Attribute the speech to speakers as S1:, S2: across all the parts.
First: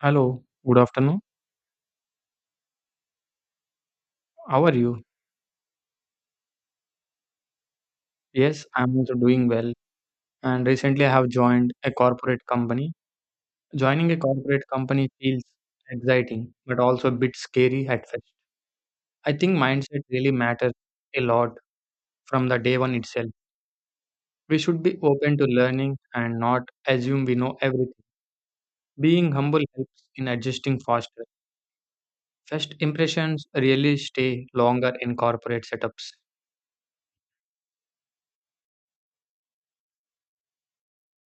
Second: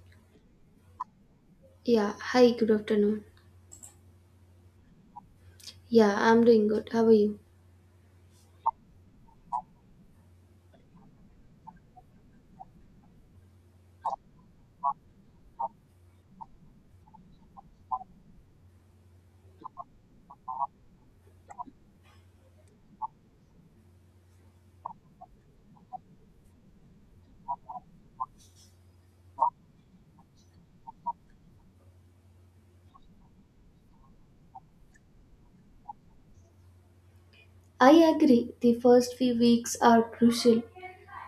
S1: Hello, good afternoon.
S2: Yeah, hi, good afternoon.
S1: How are you?
S2: Yeah, I'm doing good. How are you?
S1: Yes, I'm also doing well. And recently I have joined a corporate company. Joining a corporate company feels exciting, but also a bit scary at first. I think mindset really matters a lot from the day one itself. We should be open to learning and not assume we know everything. Being humble helps in adjusting faster. First impressions really stay longer in corporate setups.
S2: I agree, the first few weeks are crucial.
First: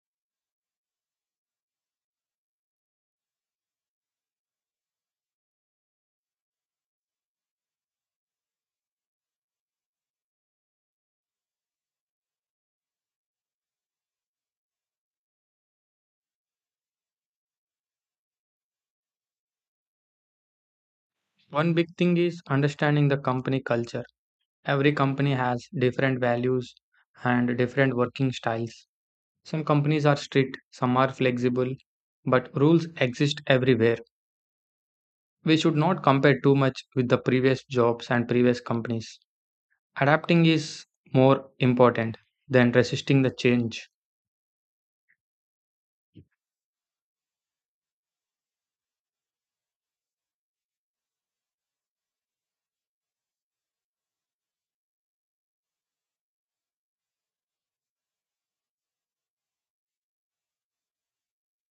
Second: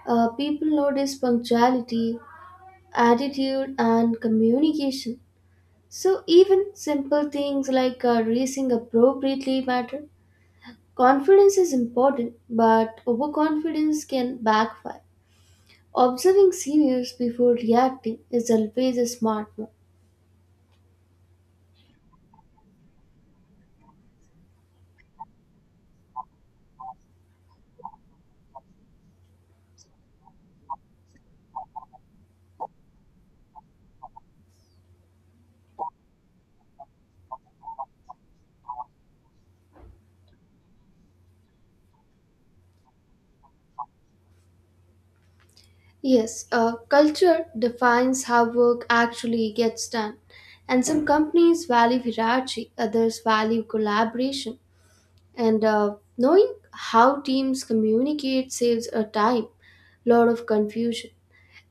S2: People notice punctuality, attitude, and communication. So, even simple things like dressing appropriately matter. Confidence is important, but overconfidence can backfire. Observing seniors before reacting is always a smart move.
S1: One big thing is understanding the company culture. Every company has different values and different working styles. Some companies are strict, some are flexible, but rules exist everywhere. We should not compare too much with the previous jobs and previous companies. Adapting is more important than resisting the change.
S2: Yes, culture defines how work actually gets done. And some companies value hierarchy, others value collaboration. And knowing how teams communicate saves a time, lot of confusion.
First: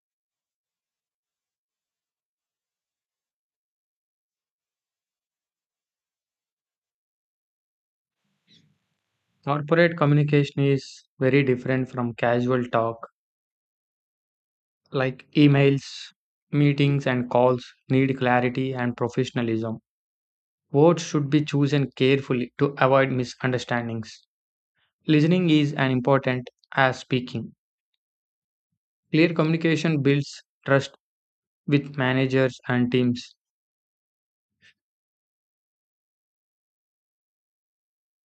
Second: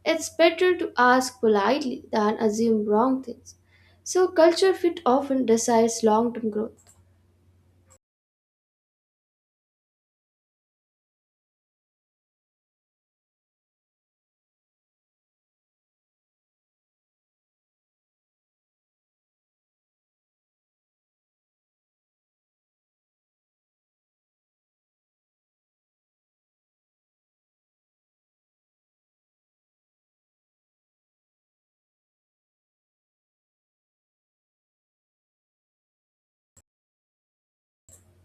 S2: It's better to ask politely than assume wrong things. So, culture fit often decides long term growth.
S1: Corporate communication is very different from casual talk, like emails, meetings, and calls need clarity and professionalism. Words should be chosen carefully to avoid misunderstandings. Listening is as important as speaking. Clear communication builds trust with managers and teams.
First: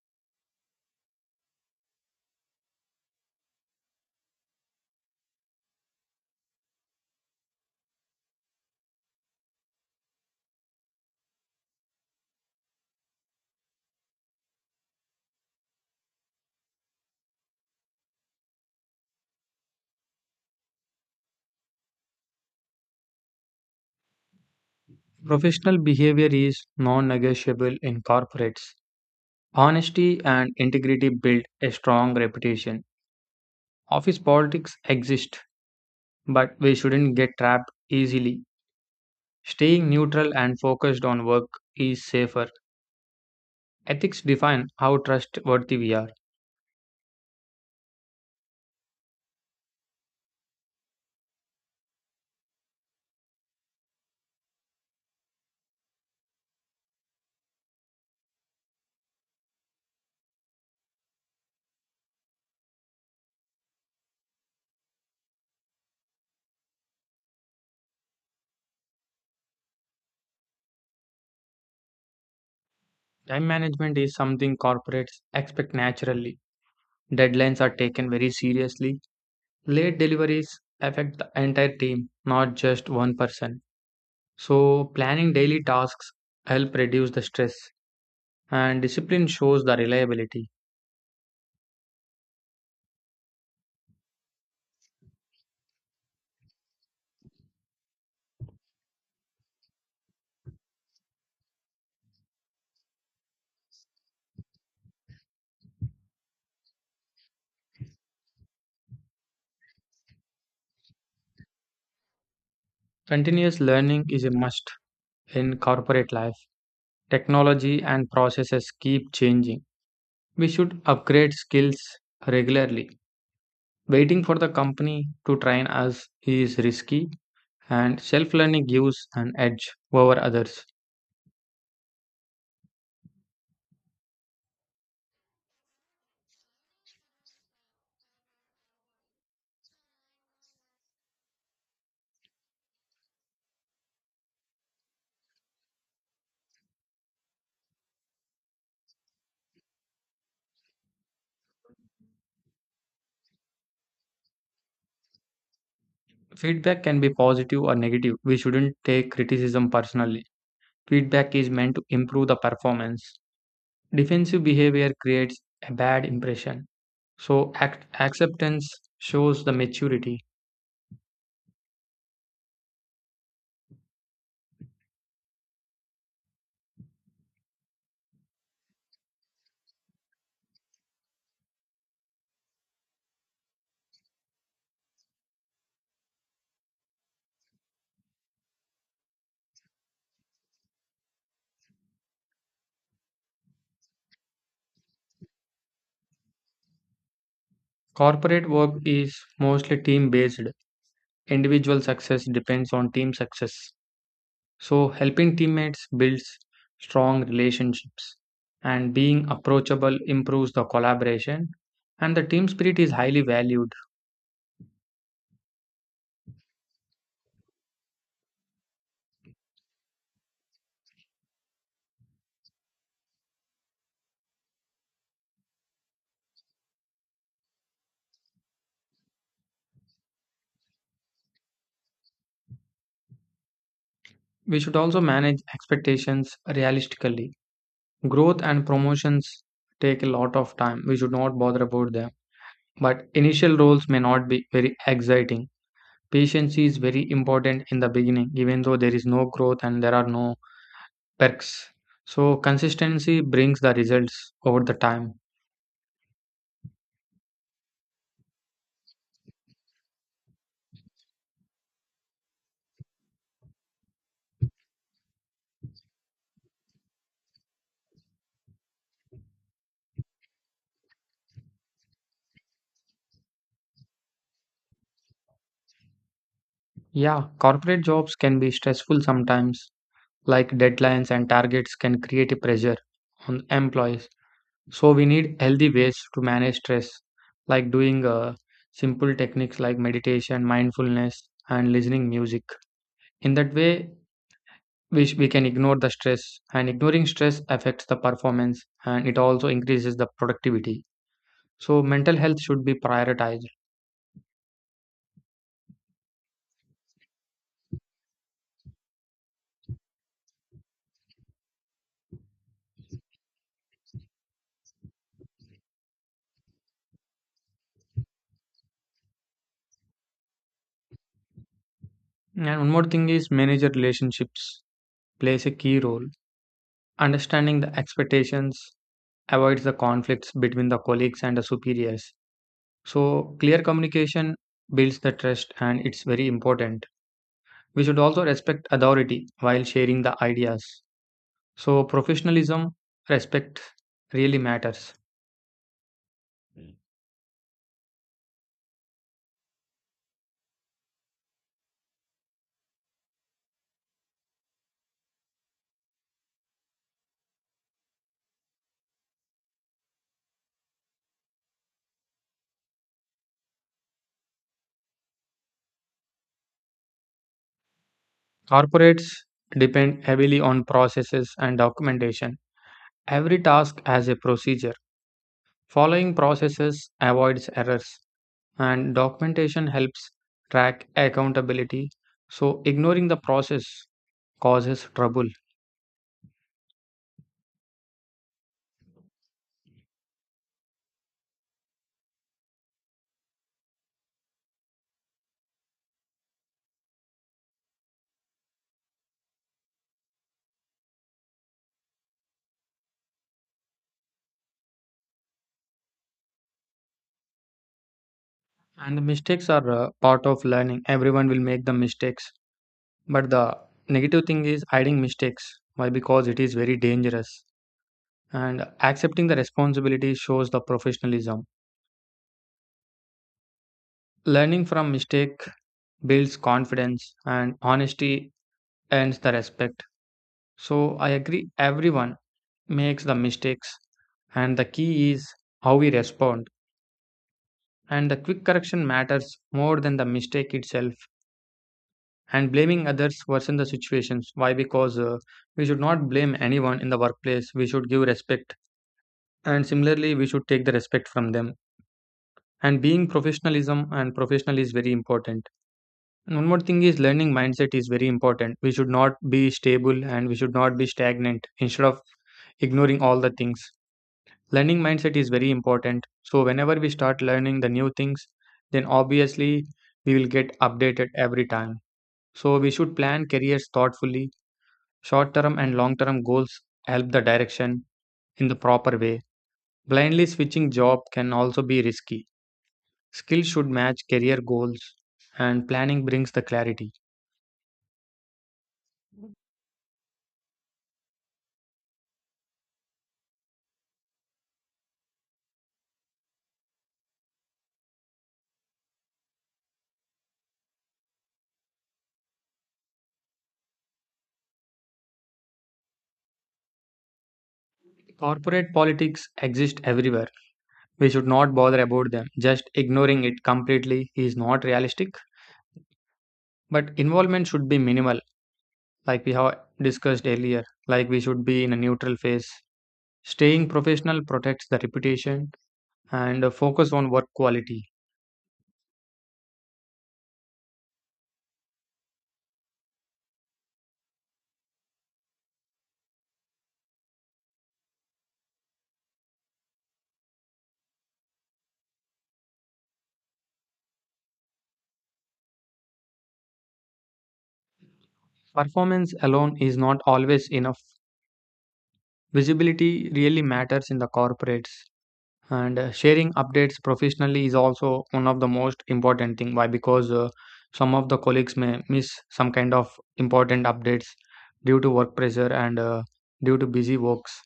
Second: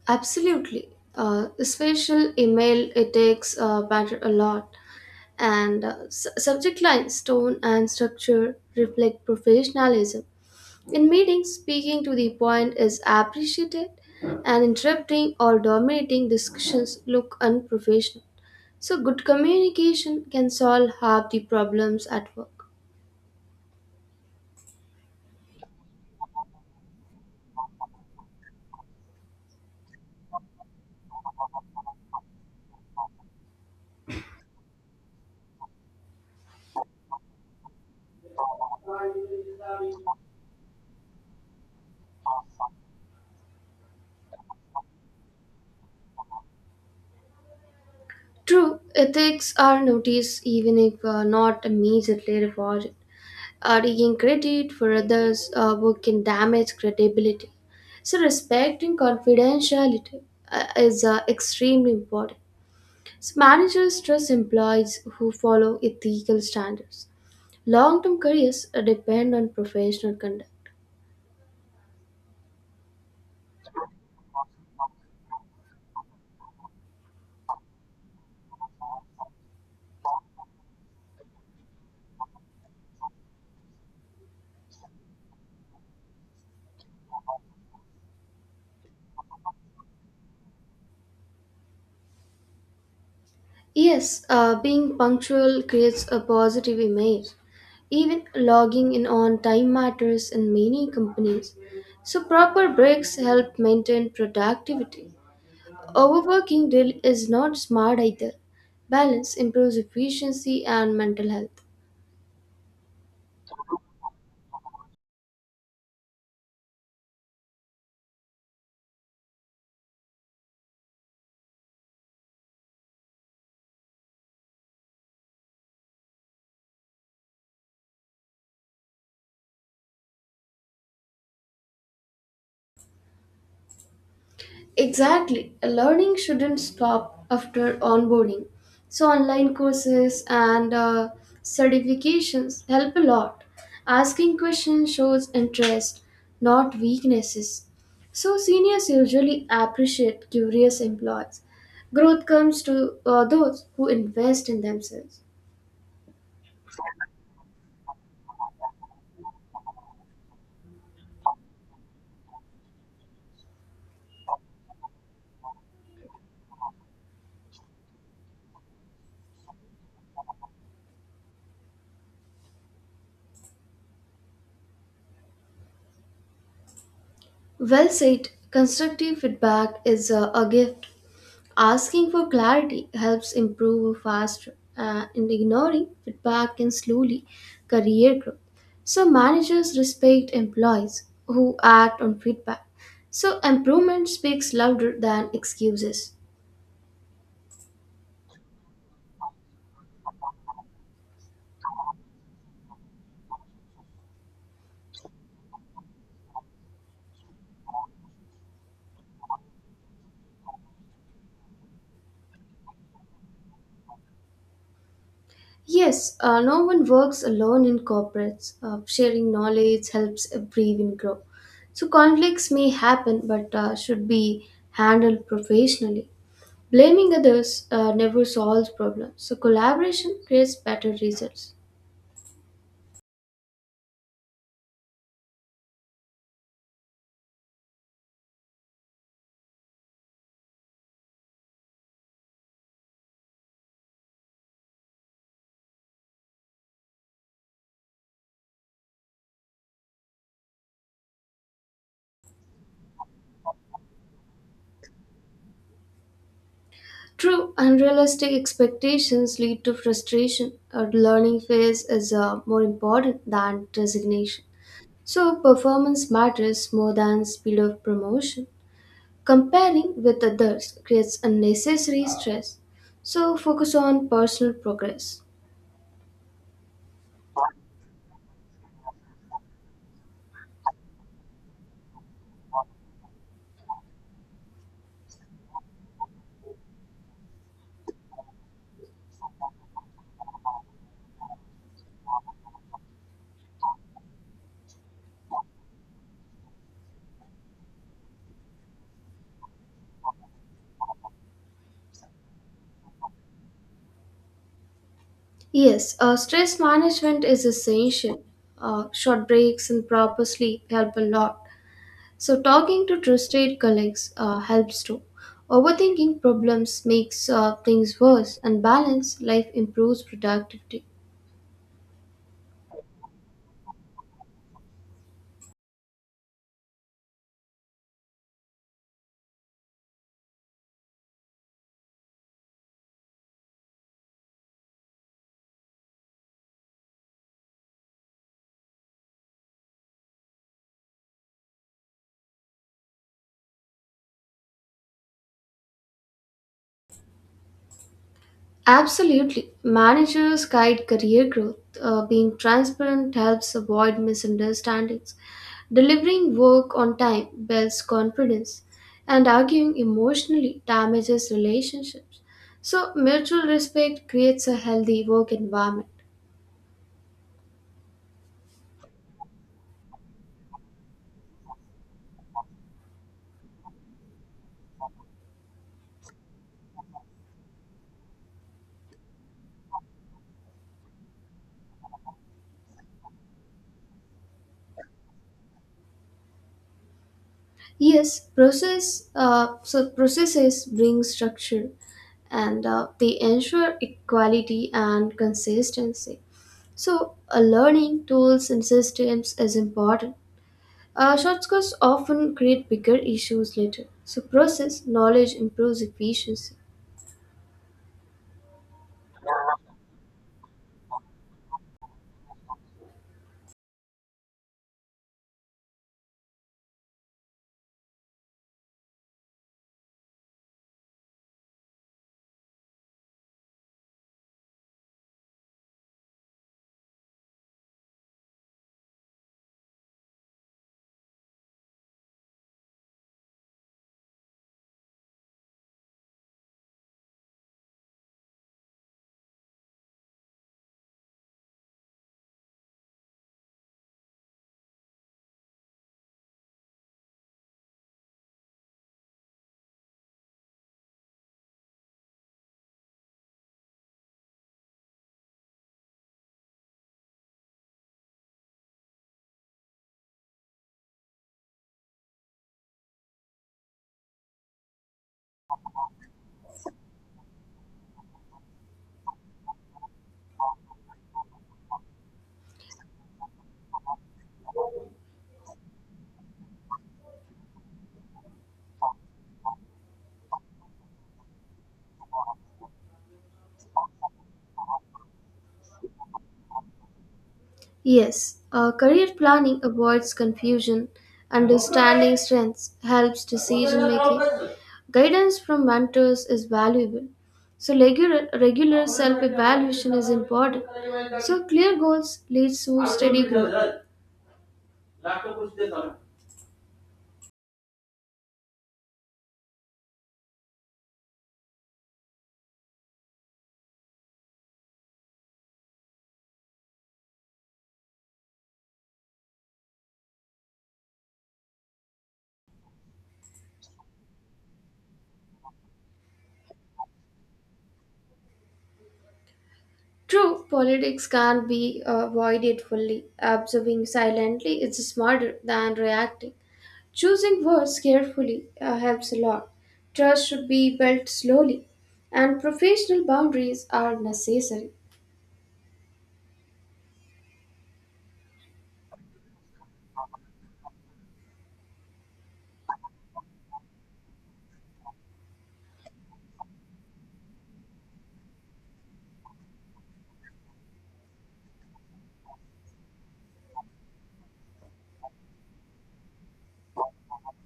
S2: Absolutely. Special email, it takes matter a lot. And subject lines, tone, and structure reflect professionalism. In meetings, speaking to the point is appreciated, and interrupting or dominating discussions look unprofessional. So, good communication can solve half the problems at work.
S1: Professional behavior is non negotiable in corporates. Honesty and integrity build a strong reputation. Office politics exist, but we shouldn't get trapped easily. Staying neutral and focused on work is safer. Ethics define how trustworthy we are.
S2: True, ethics are noticed even if not immediately rewarded. Arguing credit for others' work can damage credibility. So, respecting confidentiality is extremely important. So, managers trust employees who follow ethical standards. Long term careers depend on professional conduct.
S1: Time management is something corporates expect naturally. Deadlines are taken very seriously. Late deliveries affect the entire team, not just one person. So, planning daily tasks help reduce the stress and discipline shows the reliability.
S2: Yes, being punctual creates a positive image. Even logging in on time matters in many companies. So, proper breaks help maintain productivity. Overworking really is not smart either. Balance improves efficiency and mental health.
S1: Continuous learning is a must in corporate life. Technology and processes keep changing. We should upgrade skills regularly. Waiting for the company to train us is risky and self learning gives an edge over others.
S2: Exactly. Learning shouldn't stop after onboarding. So, online courses and certifications help a lot. Asking questions shows interest, not weaknesses. So, seniors usually appreciate curious employees. Growth comes to those who invest in themselves.
S1: Feedback can be positive or negative. We shouldn't take criticism personally. Feedback is meant to improve the performance. Defensive behavior creates a bad impression. So, acceptance shows the maturity.
S2: Well said. Constructive feedback is a gift. Asking for clarity helps improve faster, and ignoring feedback can slowly career growth. So, managers respect employees who act on feedback. So, improvement speaks louder than excuses.
S1: Corporate work is mostly team based. Individual success depends on team success. So, helping teammates builds strong relationships, and being approachable improves the collaboration, and the team spirit is highly valued.
S2: Yes, no one works alone in corporates. Sharing knowledge helps everyone grow. So conflicts may happen, but should be handled professionally. Blaming others never solves problems. So collaboration creates better results.
S1: We should also manage expectations realistically. Growth and promotions take a lot of time. We should not bother about them. But initial roles may not be very exciting. Patience is very important in the beginning, even though there is no growth and there are no perks. So, consistency brings the results over the time.
S2: True, unrealistic expectations lead to frustration. Our learning phase is more important than resignation. So performance matters more than speed of promotion. Comparing with others creates unnecessary stress. So focus on personal progress.
S1: Yeah, corporate jobs can be stressful sometimes, like deadlines and targets can create a pressure on employees. So we need healthy ways to manage stress, like doing simple techniques like meditation, mindfulness, and listening music. In that way, we can ignore the stress, and ignoring stress affects the performance and it also increases the productivity. So mental health should be prioritized.
S2: Yes, stress management is essential. Short breaks and proper sleep help a lot. So talking to trusted colleagues helps too. Overthinking problems makes things worse, and balanced life improves productivity.
S1: And one more thing is manager relationships plays a key role. Understanding the expectations avoids the conflicts between the colleagues and the superiors. So, clear communication builds the trust and it's very important. We should also respect authority while sharing the ideas. So, professionalism, respect really matters.
S2: Absolutely. Managers guide career growth. Being transparent helps avoid misunderstandings. Delivering work on time builds confidence, and arguing emotionally damages relationships. So, mutual respect creates a healthy work environment.
S1: Corporates depend heavily on processes and documentation. Every task has a procedure. Following processes avoids errors and documentation helps track accountability. So, ignoring the process causes trouble,
S2: Yes, process. So processes bring structure, and they ensure equality and consistency. So, learning tools and systems is important. Shortcuts often create bigger issues later, so process knowledge improves efficiency.
S1: and the mistakes are part of learning. Everyone will make the mistakes, but the negative thing is hiding mistakes. Why? Because it is very dangerous, and accepting the responsibility shows the professionalism. Learning from mistake builds confidence, and honesty earns the respect. So, I agree, everyone makes the mistakes, and the key is how we respond. And the quick correction matters more than the mistake itself. And blaming others worsen the situations. Why? Because we should not blame anyone in the workplace. We should give respect. And similarly, we should take the respect from them. And being professionalism and professional is very important. And one more thing is learning mindset is very important. We should not be stable and we should not be stagnant instead of ignoring all the things. Learning mindset is very important, so whenever we start learning the new things, then obviously we will get updated every time. So we should plan careers thoughtfully. Short term and long term goals help the direction in the proper way. Blindly switching job can also be risky. Skills should match career goals, and planning brings the clarity.
S2: Yes, career planning avoids confusion, understanding strengths helps decision making, guidance from mentors is valuable. So regular self evaluation is important. So clear goals leads to steady growth.
S1: Corporate politics exist everywhere. We should not bother about them. Just ignoring it completely is not realistic, but involvement should be minimal. Like we have discussed earlier, like we should be in a neutral phase. Staying professional protects the reputation and a focus on work quality.
S2: True, politics can't be avoided fully. Observing silently is smarter than reacting. Choosing words carefully helps a lot. Trust should be built slowly, and professional boundaries are necessary.
S1: Performance alone is not always enough. Visibility really matters in the corporates, and sharing updates professionally is also one of the most important thing. Why? Because some of the colleagues may miss some kind of important updates due to work pressure and due to busy works.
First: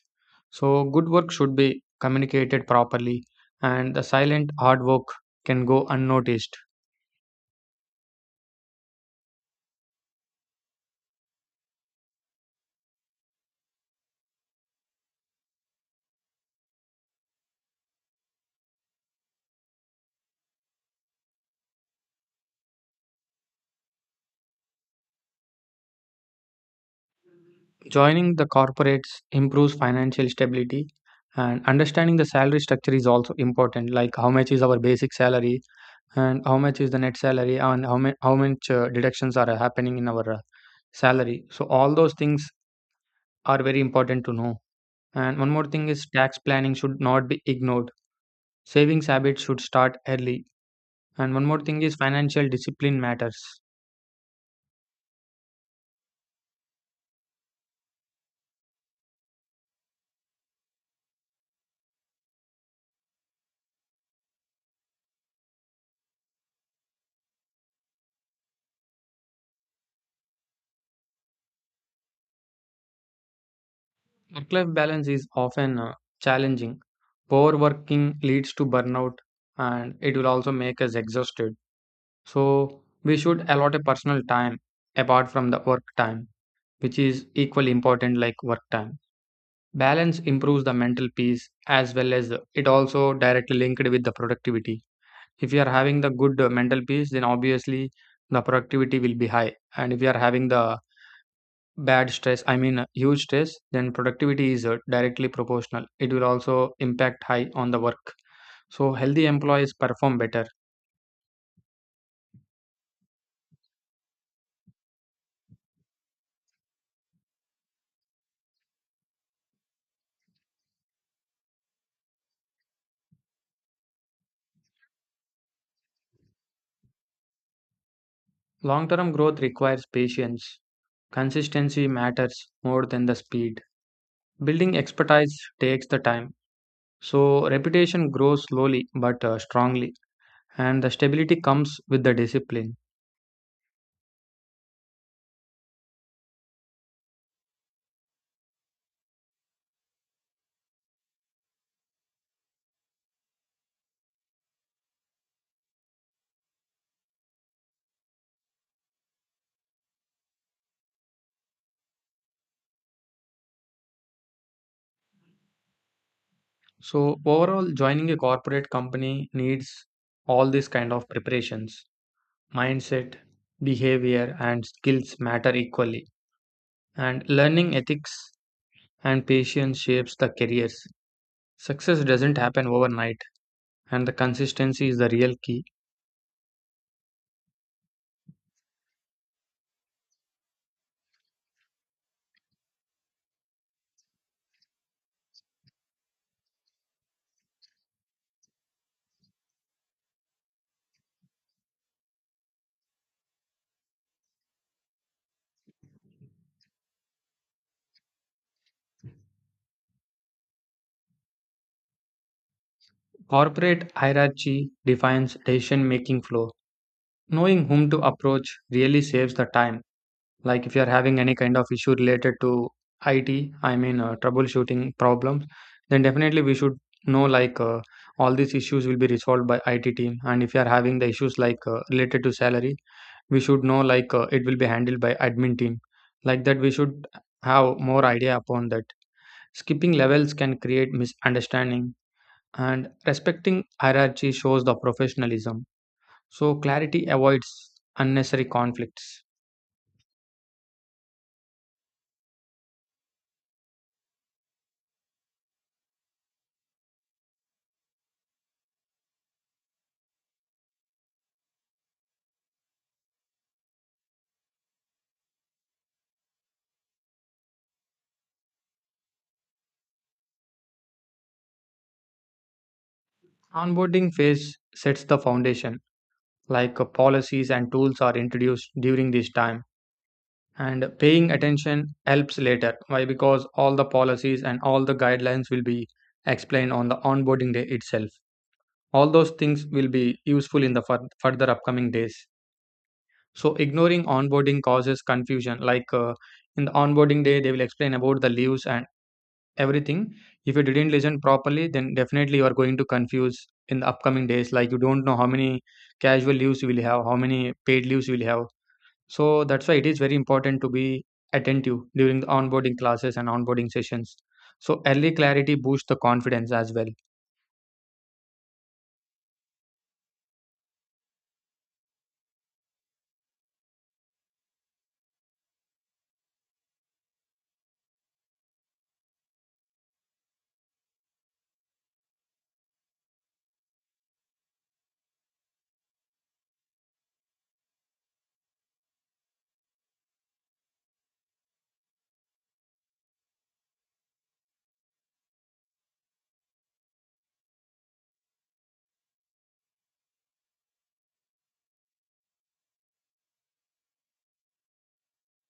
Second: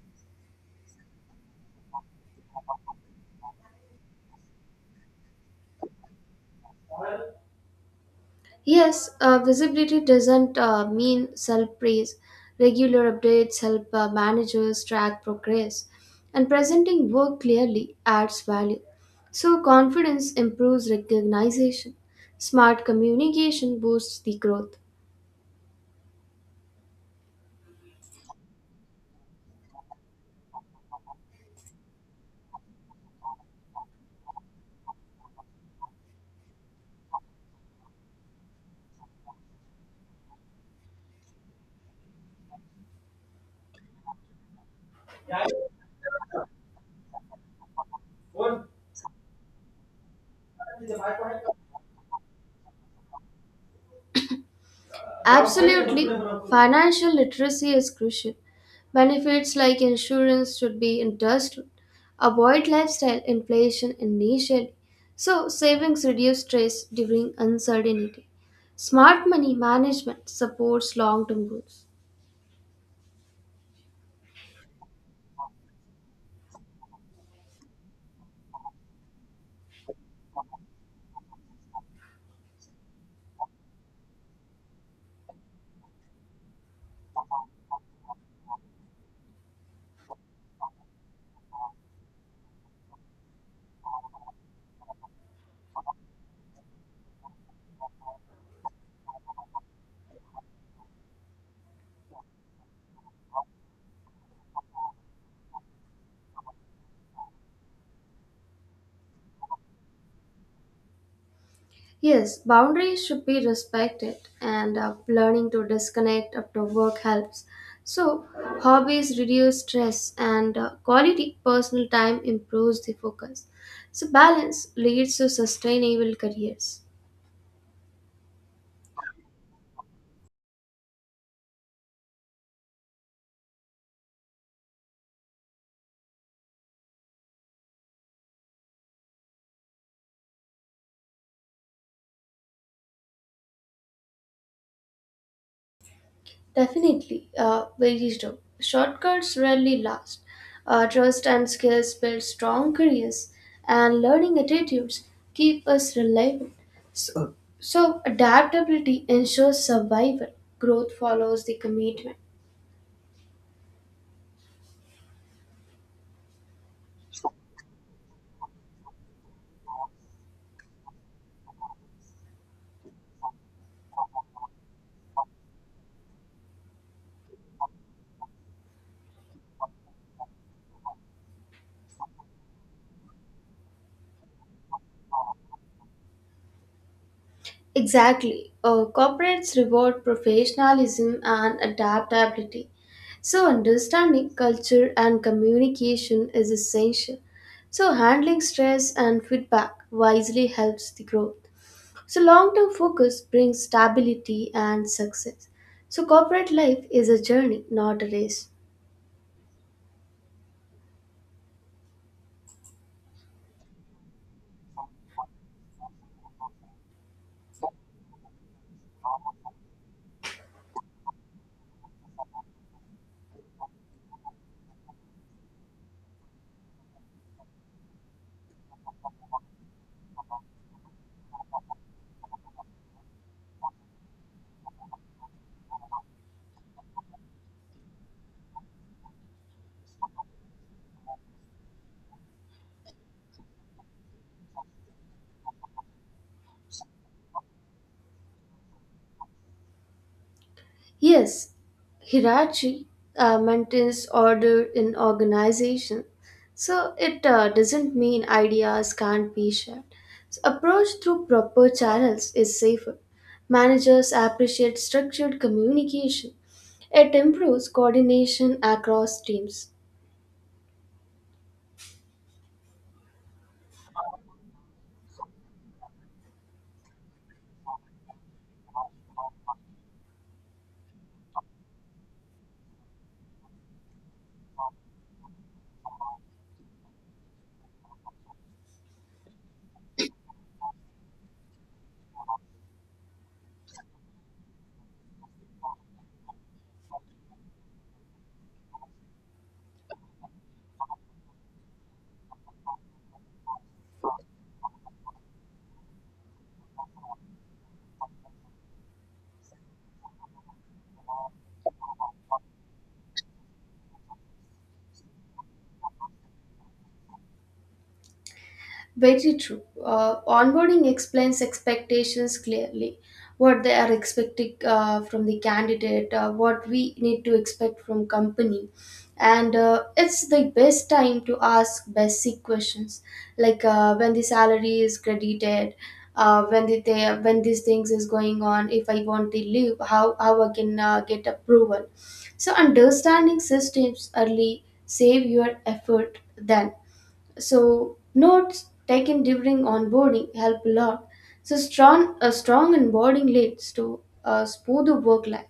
S1: So good work should be communicated properly, and the silent hard work can go unnoticed.
S2: Yes, visibility doesn't mean self praise. Regular updates help managers track progress, and presenting work clearly adds value. So, confidence improves recognition. Smart communication boosts the growth.
S1: Joining the corporates improves financial stability, and understanding the salary structure is also important, like how much is our basic salary and how much is the net salary and how much deductions are happening in our salary. So all those things are very important to know. And one more thing is tax planning should not be ignored. Savings habits should start early, and one more thing is financial discipline matters.
S2: Absolutely, financial literacy is crucial. Benefits like insurance should be understood. Avoid lifestyle inflation initially, so savings reduce stress during uncertainty. Smart money management supports long term goals.
S1: Work life balance is often challenging. Overworking leads to burnout and it will also make us exhausted. So we should allot a personal time apart from the work time, which is equally important like work time. Balance improves the mental peace as well as it also directly linked with the productivity. If you are having the good mental peace, then obviously the productivity will be high. And if you are having the bad stress, I mean huge stress, then productivity is directly proportional. It will also impact high on the work. So healthy employees perform better.
S2: Yes, boundaries should be respected, and learning to disconnect after work helps. So, hobbies reduce stress, and quality personal time improves the focus. So, balance leads to sustainable careers.
S1: Long-term growth requires patience. Consistency matters more than the speed. Building expertise takes the time. So reputation grows slowly but strongly and the stability comes with the discipline.
S2: Definitely, very true. Shortcuts rarely last. Trust and skills build strong careers, and learning attitudes keep us reliable. So, adaptability ensures survival. Growth follows the commitment.
S1: So overall, joining a corporate company needs all these kind of preparations. Mindset, behavior, and skills matter equally. And learning ethics and patience shapes the careers. Success doesn't happen overnight, and the consistency is the real key.
S2: Exactly. Corporates reward professionalism and adaptability. So, understanding culture and communication is essential. So, handling stress and feedback wisely helps the growth. So, long term focus brings stability and success. So, corporate life is a journey, not a race.
S1: Corporate hierarchy defines decision making flow. Knowing whom to approach really saves the time. Like if you are having any kind of issue related to IT, I mean troubleshooting problems, then definitely we should know like all these issues will be resolved by IT team. And if you are having the issues like related to salary, we should know like it will be handled by admin team. Like that, we should have more idea upon that. Skipping levels can create misunderstanding, and respecting hierarchy shows the professionalism. So clarity avoids unnecessary conflicts.
S2: Yes, hierarchy maintains order in organization, so it doesn't mean ideas can't be shared. So approach through proper channels is safer. Managers appreciate structured communication. It improves coordination across teams.
S1: Onboarding phase sets the foundation, like policies and tools are introduced during this time. And paying attention helps later. Why? Because all the policies and all the guidelines will be explained on the onboarding day itself. All those things will be useful in the further upcoming days. So, ignoring onboarding causes confusion. Like in the onboarding day, they will explain about the leaves and everything. If you didn't listen properly, then definitely you are going to confuse in the upcoming days. Like you don't know how many casual leaves you will have, how many paid leaves you will have. So that's why it is very important to be attentive during the onboarding classes and onboarding sessions. So early clarity boosts the confidence as well.
S2: Very true. Onboarding explains expectations clearly. What they are expecting from the candidate, what we need to expect from company, and it's the best time to ask basic questions like when the salary is credited, when these things is going on. If I want the leave, how I can get approval. So understanding systems early save your effort then so notes taken during onboarding help a lot. So strong a strong onboarding leads to a smoother work life.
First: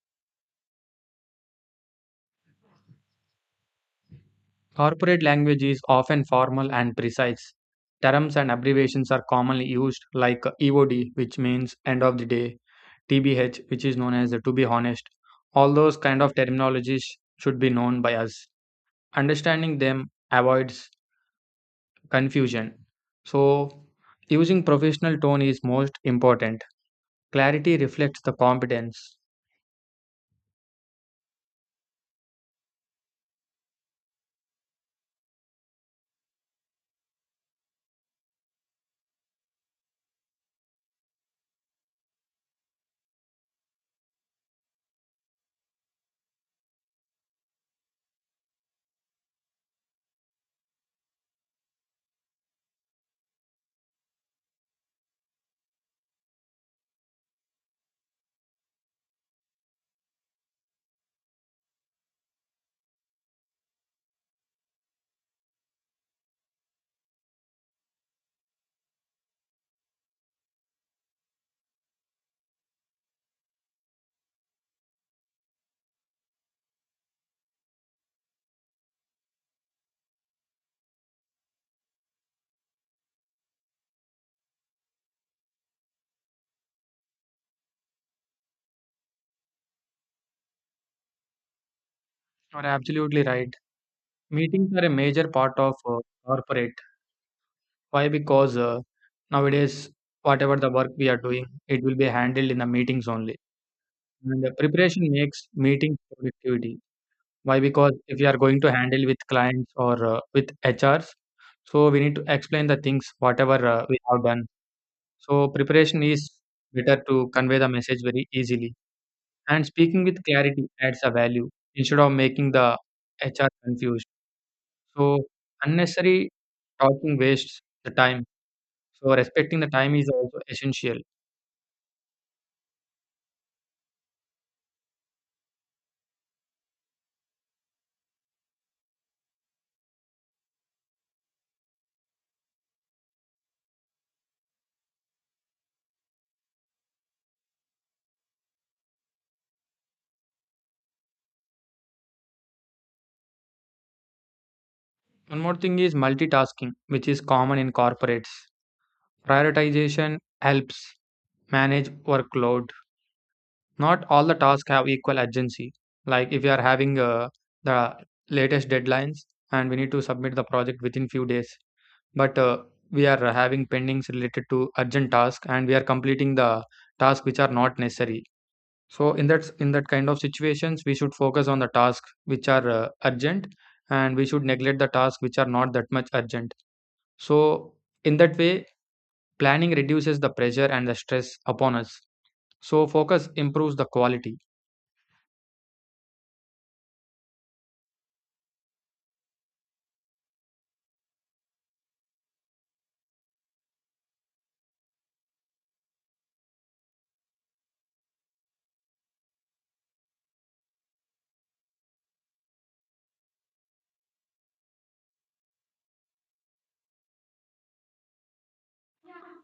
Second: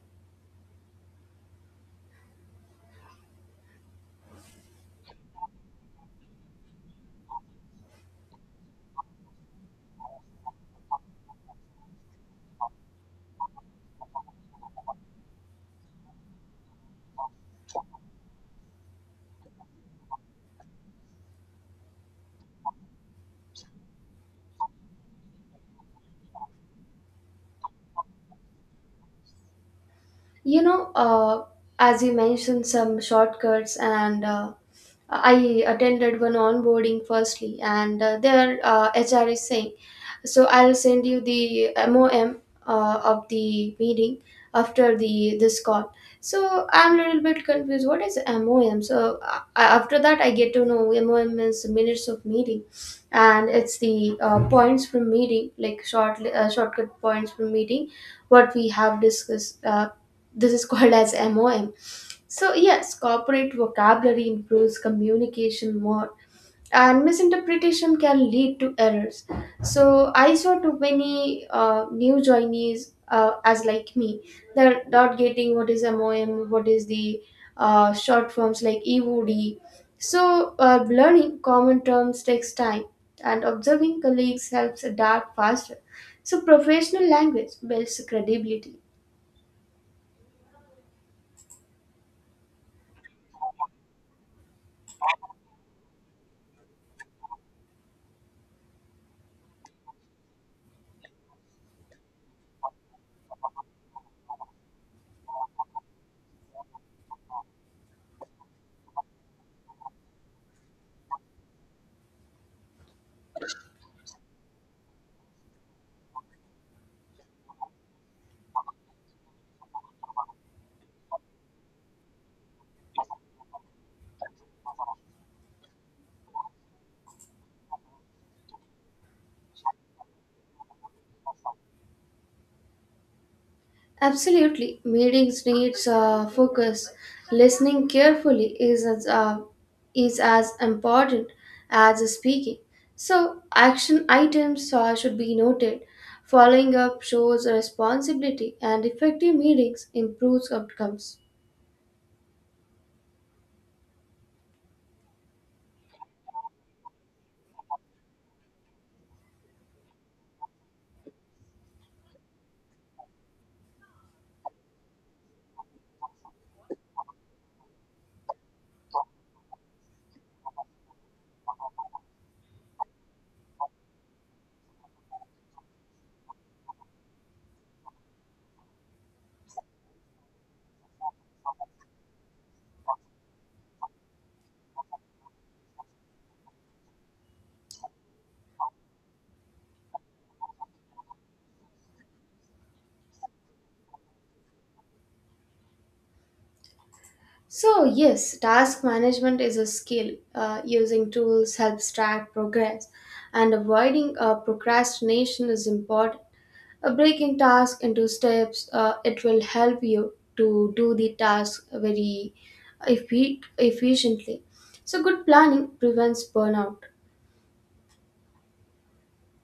S1: Corporate language is often formal and precise. Terms and abbreviations are commonly used, like EOD, which means end of the day, TBH, which is known as the to be honest. All those kind of terminologies should be known by us. Understanding them avoids confusion. So, using professional tone is most important. Clarity reflects the competence.
S2: You know, uh, as you mentioned, some shortcuts and I attended one onboarding firstly, and their HR is saying, so I'll send you the MOM of the meeting after the this call. So I'm a little bit confused. What is MOM? So after that, I get to know MOM is minutes of meeting, and it's the points from meeting, like shortcut points from meeting, what we have discussed. This is called as MOM. So yes, corporate vocabulary improves communication more, and misinterpretation can lead to errors. So I saw too many new joinees as like me, they're not getting what is MOM, what is the short forms like EOD. So learning common terms takes time, and observing colleagues helps adapt faster. So professional language builds credibility.
S1: You're absolutely right. Meetings are a major part of corporate. Why? Because nowadays, whatever the work we are doing, it will be handled in the meetings only. And the preparation makes meeting productivity. Why? Because if you are going to handle with clients or with HRs, so we need to explain the things whatever we have done. So preparation is better to convey the message very easily. And speaking with clarity adds a value instead of making the HR confused. So unnecessary talking wastes the time. So respecting the time is also essential.
S2: Absolutely. Meetings needs focus. Listening carefully is is as important as speaking. So, action items should be noted. Following up shows responsibility, and effective meetings improves outcomes.
S1: One more thing is multitasking, which is common in corporates. Prioritization helps manage workload. Not all the tasks have equal urgency. Like if you are having the latest deadlines and we need to submit the project within few days, but we are having pendings related to urgent task and we are completing the tasks which are not necessary. So in that kind of situations, we should focus on the tasks which are urgent, and we should neglect the tasks which are not that much urgent. So in that way, planning reduces the pressure and the stress upon us. So focus improves the quality.
S2: So, yes, task management is a skill. Using tools helps track progress, and avoiding procrastination is important. Breaking task into steps, it will help you to do the task very efficiently. So, good planning prevents burnout.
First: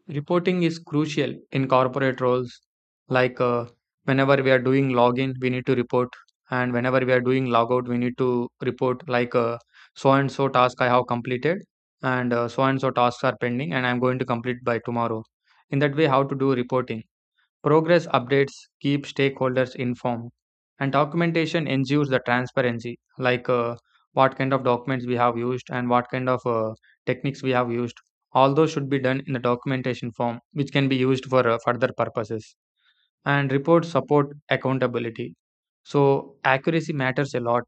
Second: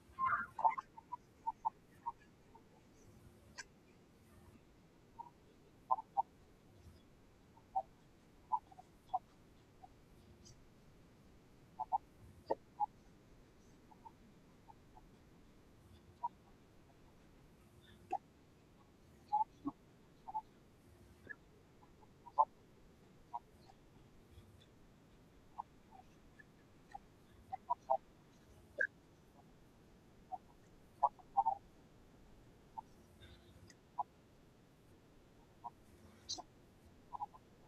S1: Reporting is crucial in corporate roles. Like whenever we are doing login, we need to report, and whenever we are doing logout, we need to report. Like so and so task I have completed, and so and so tasks are pending, and I'm going to complete by tomorrow. In that way, how to do reporting? Progress updates keep stakeholders informed, and documentation ensures the transparency, like what kind of documents we have used and what kind of techniques we have used. All those should be done in the documentation form, which can be used for further purposes. And reports support accountability. So, accuracy matters a lot.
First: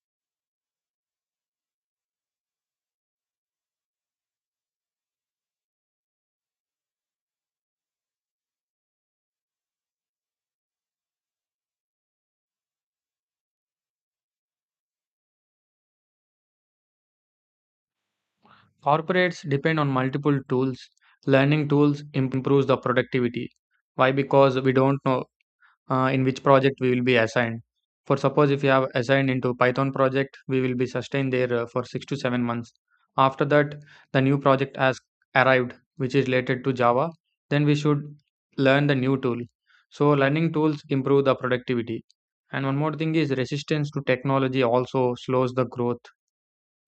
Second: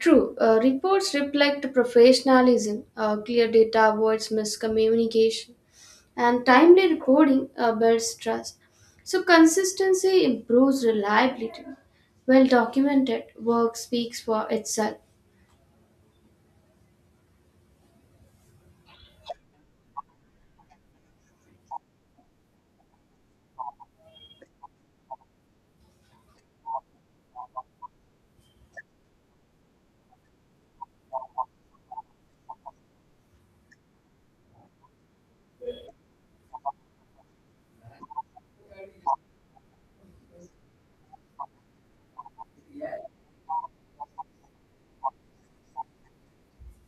S2: True, reports reflect professionalism, clear data avoids miscommunication, and timely reporting builds trust. So, consistency improves reliability. Well documented work speaks for itself.
S1: Corporates depend on multiple tools. Learning tools improves the productivity. Why? Because we don't know in which project we will be assigned. For suppose if you have assigned into Python project, we will be sustained there for 6 to 7 months. After that, the new project has arrived, which is related to Java. Then we should learn the new tool. So learning tools improve the productivity. And one more thing is resistance to technology also slows the growth.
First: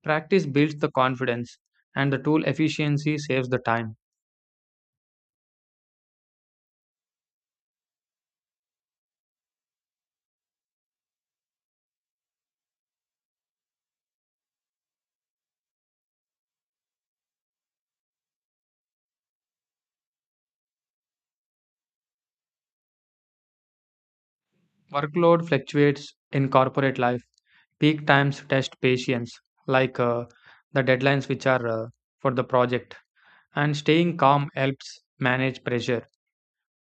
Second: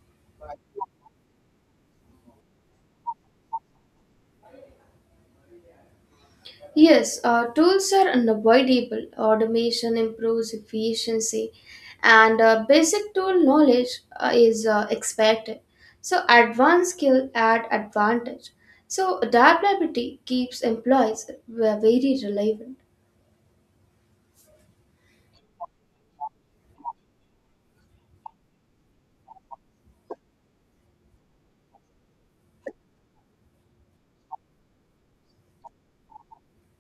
S1: Practice builds the confidence, and the tool efficiency saves the time.
S2: Yes, tools are unavoidable. Automation improves efficiency, and basic tool knowledge is expected. So, advanced skill add advantage. So, adaptability keeps employees very relevant.
S1: Workload fluctuates in corporate life. Peak times test patience, like the deadlines which are for the project. And staying calm helps manage pressure.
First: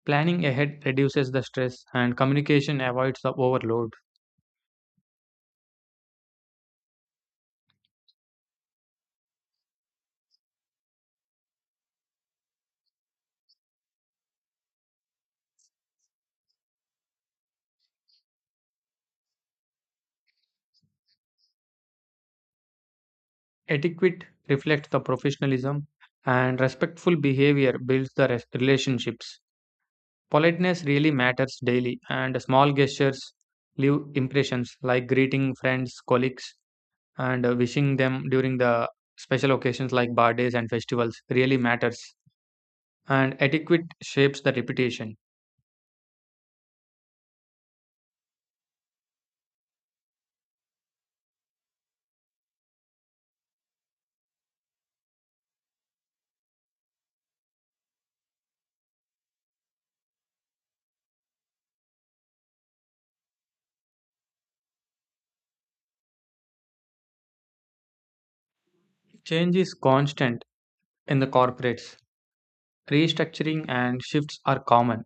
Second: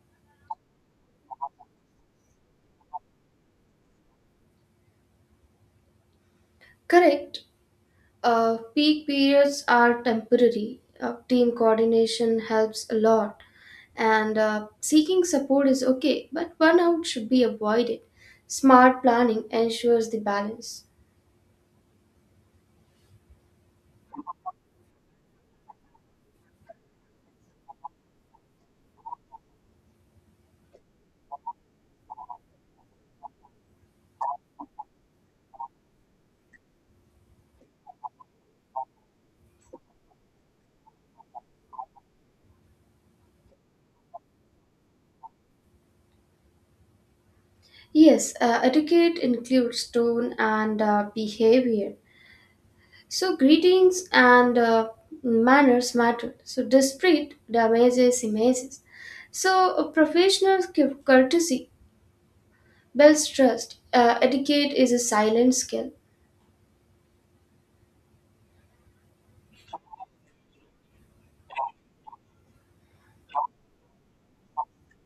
S1: Planning ahead reduces the stress, and communication avoids the overload.
S2: Correct. Peak periods are temporary. Team coordination helps a lot, and seeking support is okay, but burnout should be avoided. Smart planning ensures the balance.
S1: Etiquette reflects the professionalism, and respectful behavior builds the relationships. Politeness really matters daily, and small gestures leave impressions like greeting friends, colleagues, and wishing them during the special occasions like birthdays and festivals really matters. And etiquette shapes the reputation.
S2: Yes, etiquette includes tone and behavior. So, greetings and manners matter. So, discreet damages images. So, a professional courtesy builds trust. Etiquette is a silent skill.
S1: Change is constant in the corporates. Restructuring and shifts are common.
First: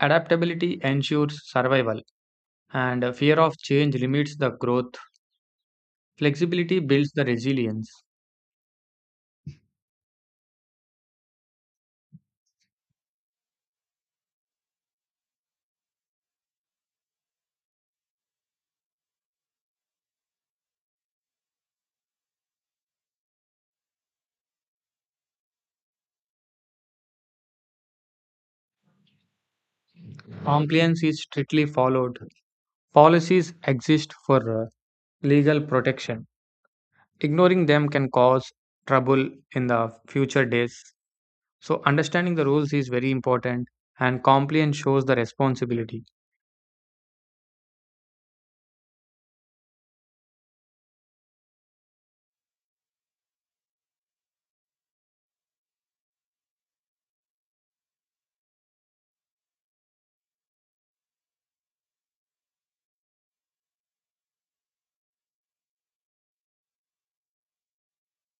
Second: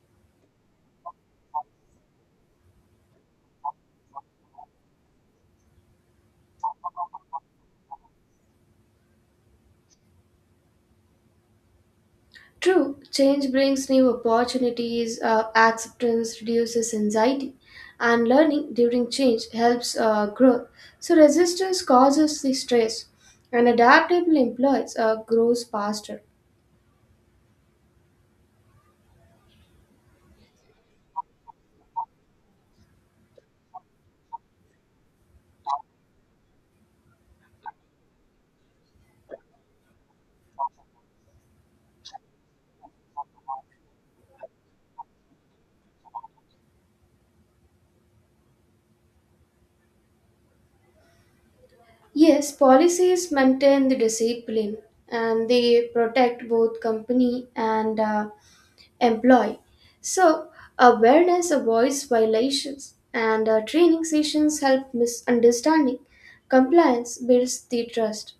S1: Adaptability ensures survival, and fear of change limits the growth. Flexibility builds the resilience.
S2: True, change brings new opportunities, acceptance reduces anxiety, and learning during change helps growth. So, resistance causes the stress, and adaptable employees grows faster.
S1: Compliance is strictly followed. Policies exist for legal protection. Ignoring them can cause trouble in the future days. So, understanding the rules is very important, and compliance shows the responsibility.
S2: Yes, policies maintain the discipline and they protect both company and employee. So, awareness avoids violations, and training sessions help misunderstanding. Compliance builds the trust.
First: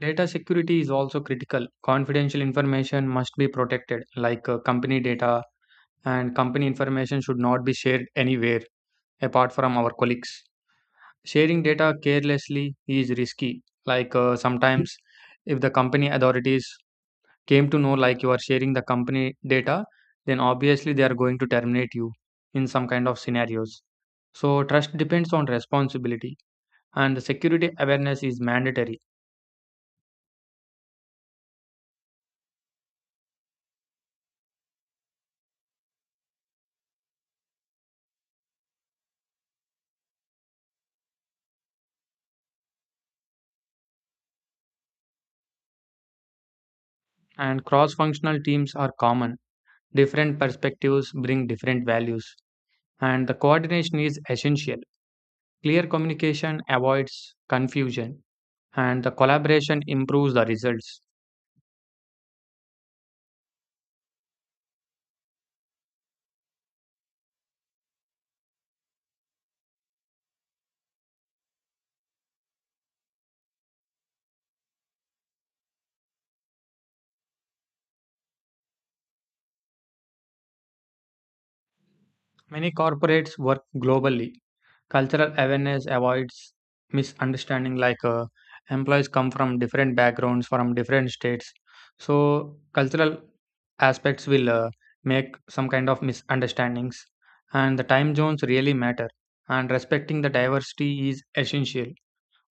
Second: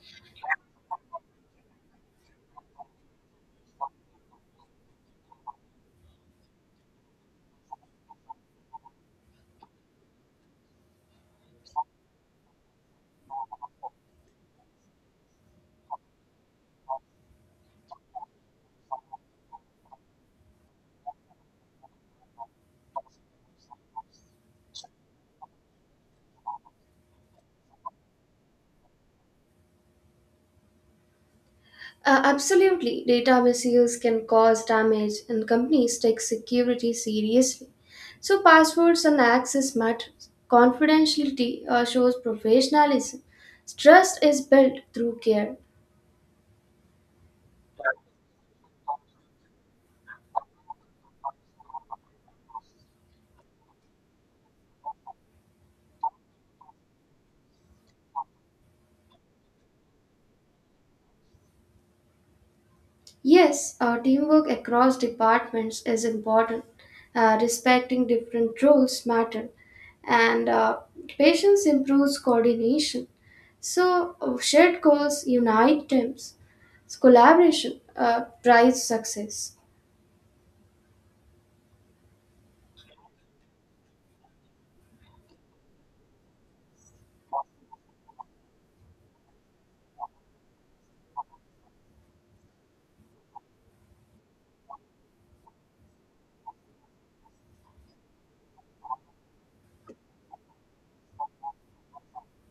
S1: Data security is also critical. Confidential information must be protected, like company data, and company information should not be shared anywhere apart from our colleagues. Sharing data carelessly is risky, like sometimes if the company authorities came to know like you are sharing the company data, then obviously they are going to terminate you in some kind of scenarios. So, trust depends on responsibility and security awareness is mandatory,
S2: Absolutely, data misuse can cause damage, and companies take security seriously. So, passwords and access matters. Confidentiality shows professionalism. Trust is built through care.
S1: and cross functional teams are common. Different perspectives bring different values, and the coordination is essential. Clear communication avoids confusion, and the collaboration improves the results.
S2: Yes, our teamwork across departments is important. Respecting different roles matter, and patience improves coordination. So shared goals unite teams. So collaboration drives success.
S1: Many corporates work globally. Cultural awareness avoids misunderstanding, like employees come from different backgrounds, from different states. So, cultural aspects will make some kind of misunderstandings, and the time zones really matter. And respecting the diversity is essential.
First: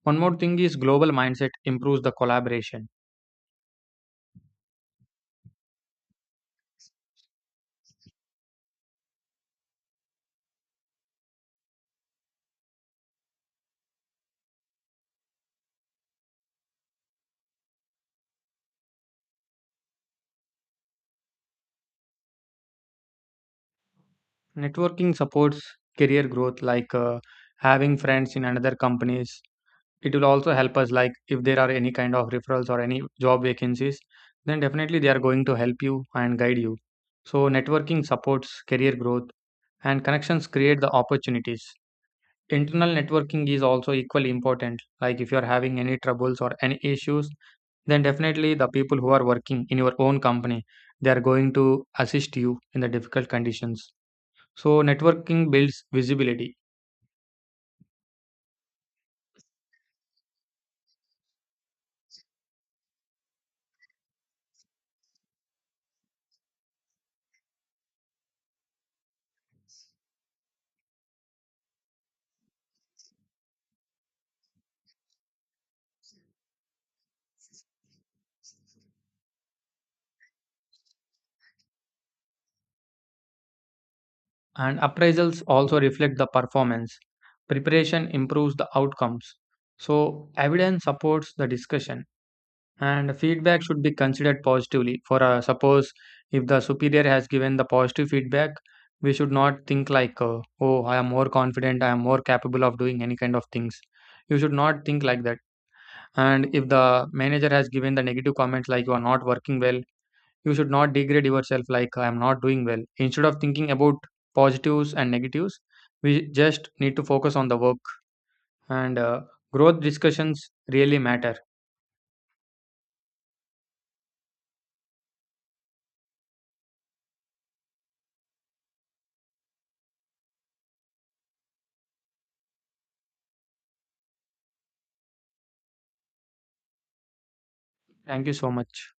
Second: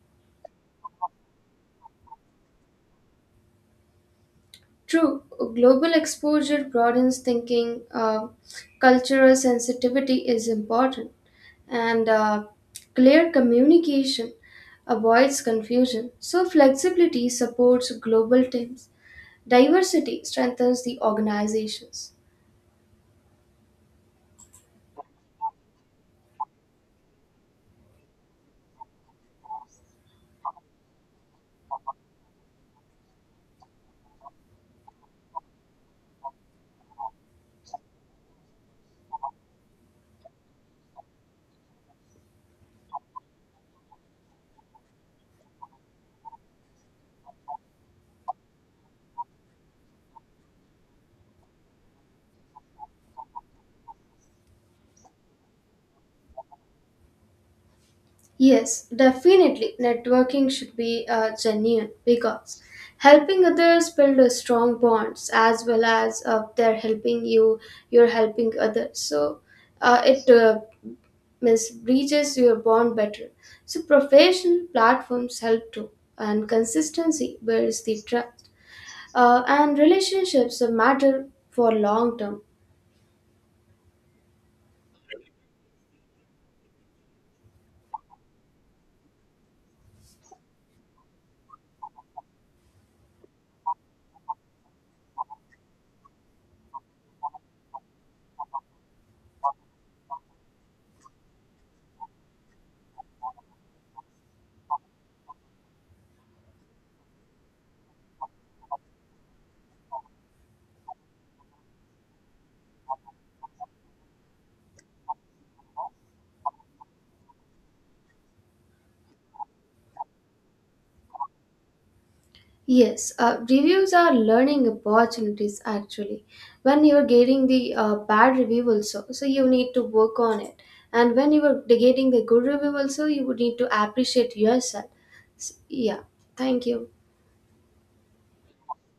S1: One more thing is global mindset improves the collaboration.
S2: True, global exposure broadens thinking. Cultural sensitivity is important, and clear communication avoids confusion. So, flexibility supports global teams, diversity strengthens the organizations.
S1: Networking supports career growth, like having friends in another companies. It will also help us, like if there are any kind of referrals or any job vacancies, then definitely they are going to help you and guide you. So, networking supports career growth and connections create the opportunities. Internal networking is also equally important. Like if you are having any troubles or any issues, then definitely the people who are working in your own company, they are going to assist you in the difficult conditions. So, networking builds visibility,
S2: Yes, definitely. Networking should be genuine because helping others build a strong bonds as well as they're helping you, you're helping others. So it means breaches your bond better. So professional platforms help too, and consistency builds the trust. And relationships matter for long term.
S1: and appraisals also reflect the performance. Preparation improves the outcomes. So, evidence supports the discussion, and feedback should be considered positively. For suppose if the superior has given the positive feedback, we should not think like, oh, I am more confident, I am more capable of doing any kind of things. You should not think like that. And if the manager has given the negative comment, like you are not working well, you should not degrade yourself like I am not doing well. Instead of thinking about positives and negatives, we just need to focus on the work, and growth discussions really matter.
S2: Yes, reviews are learning opportunities actually. When you are getting the bad review also, so you need to work on it. And when you are getting the good review also, you would need to appreciate yourself. Yeah, thank you.
S1: Thank you so much.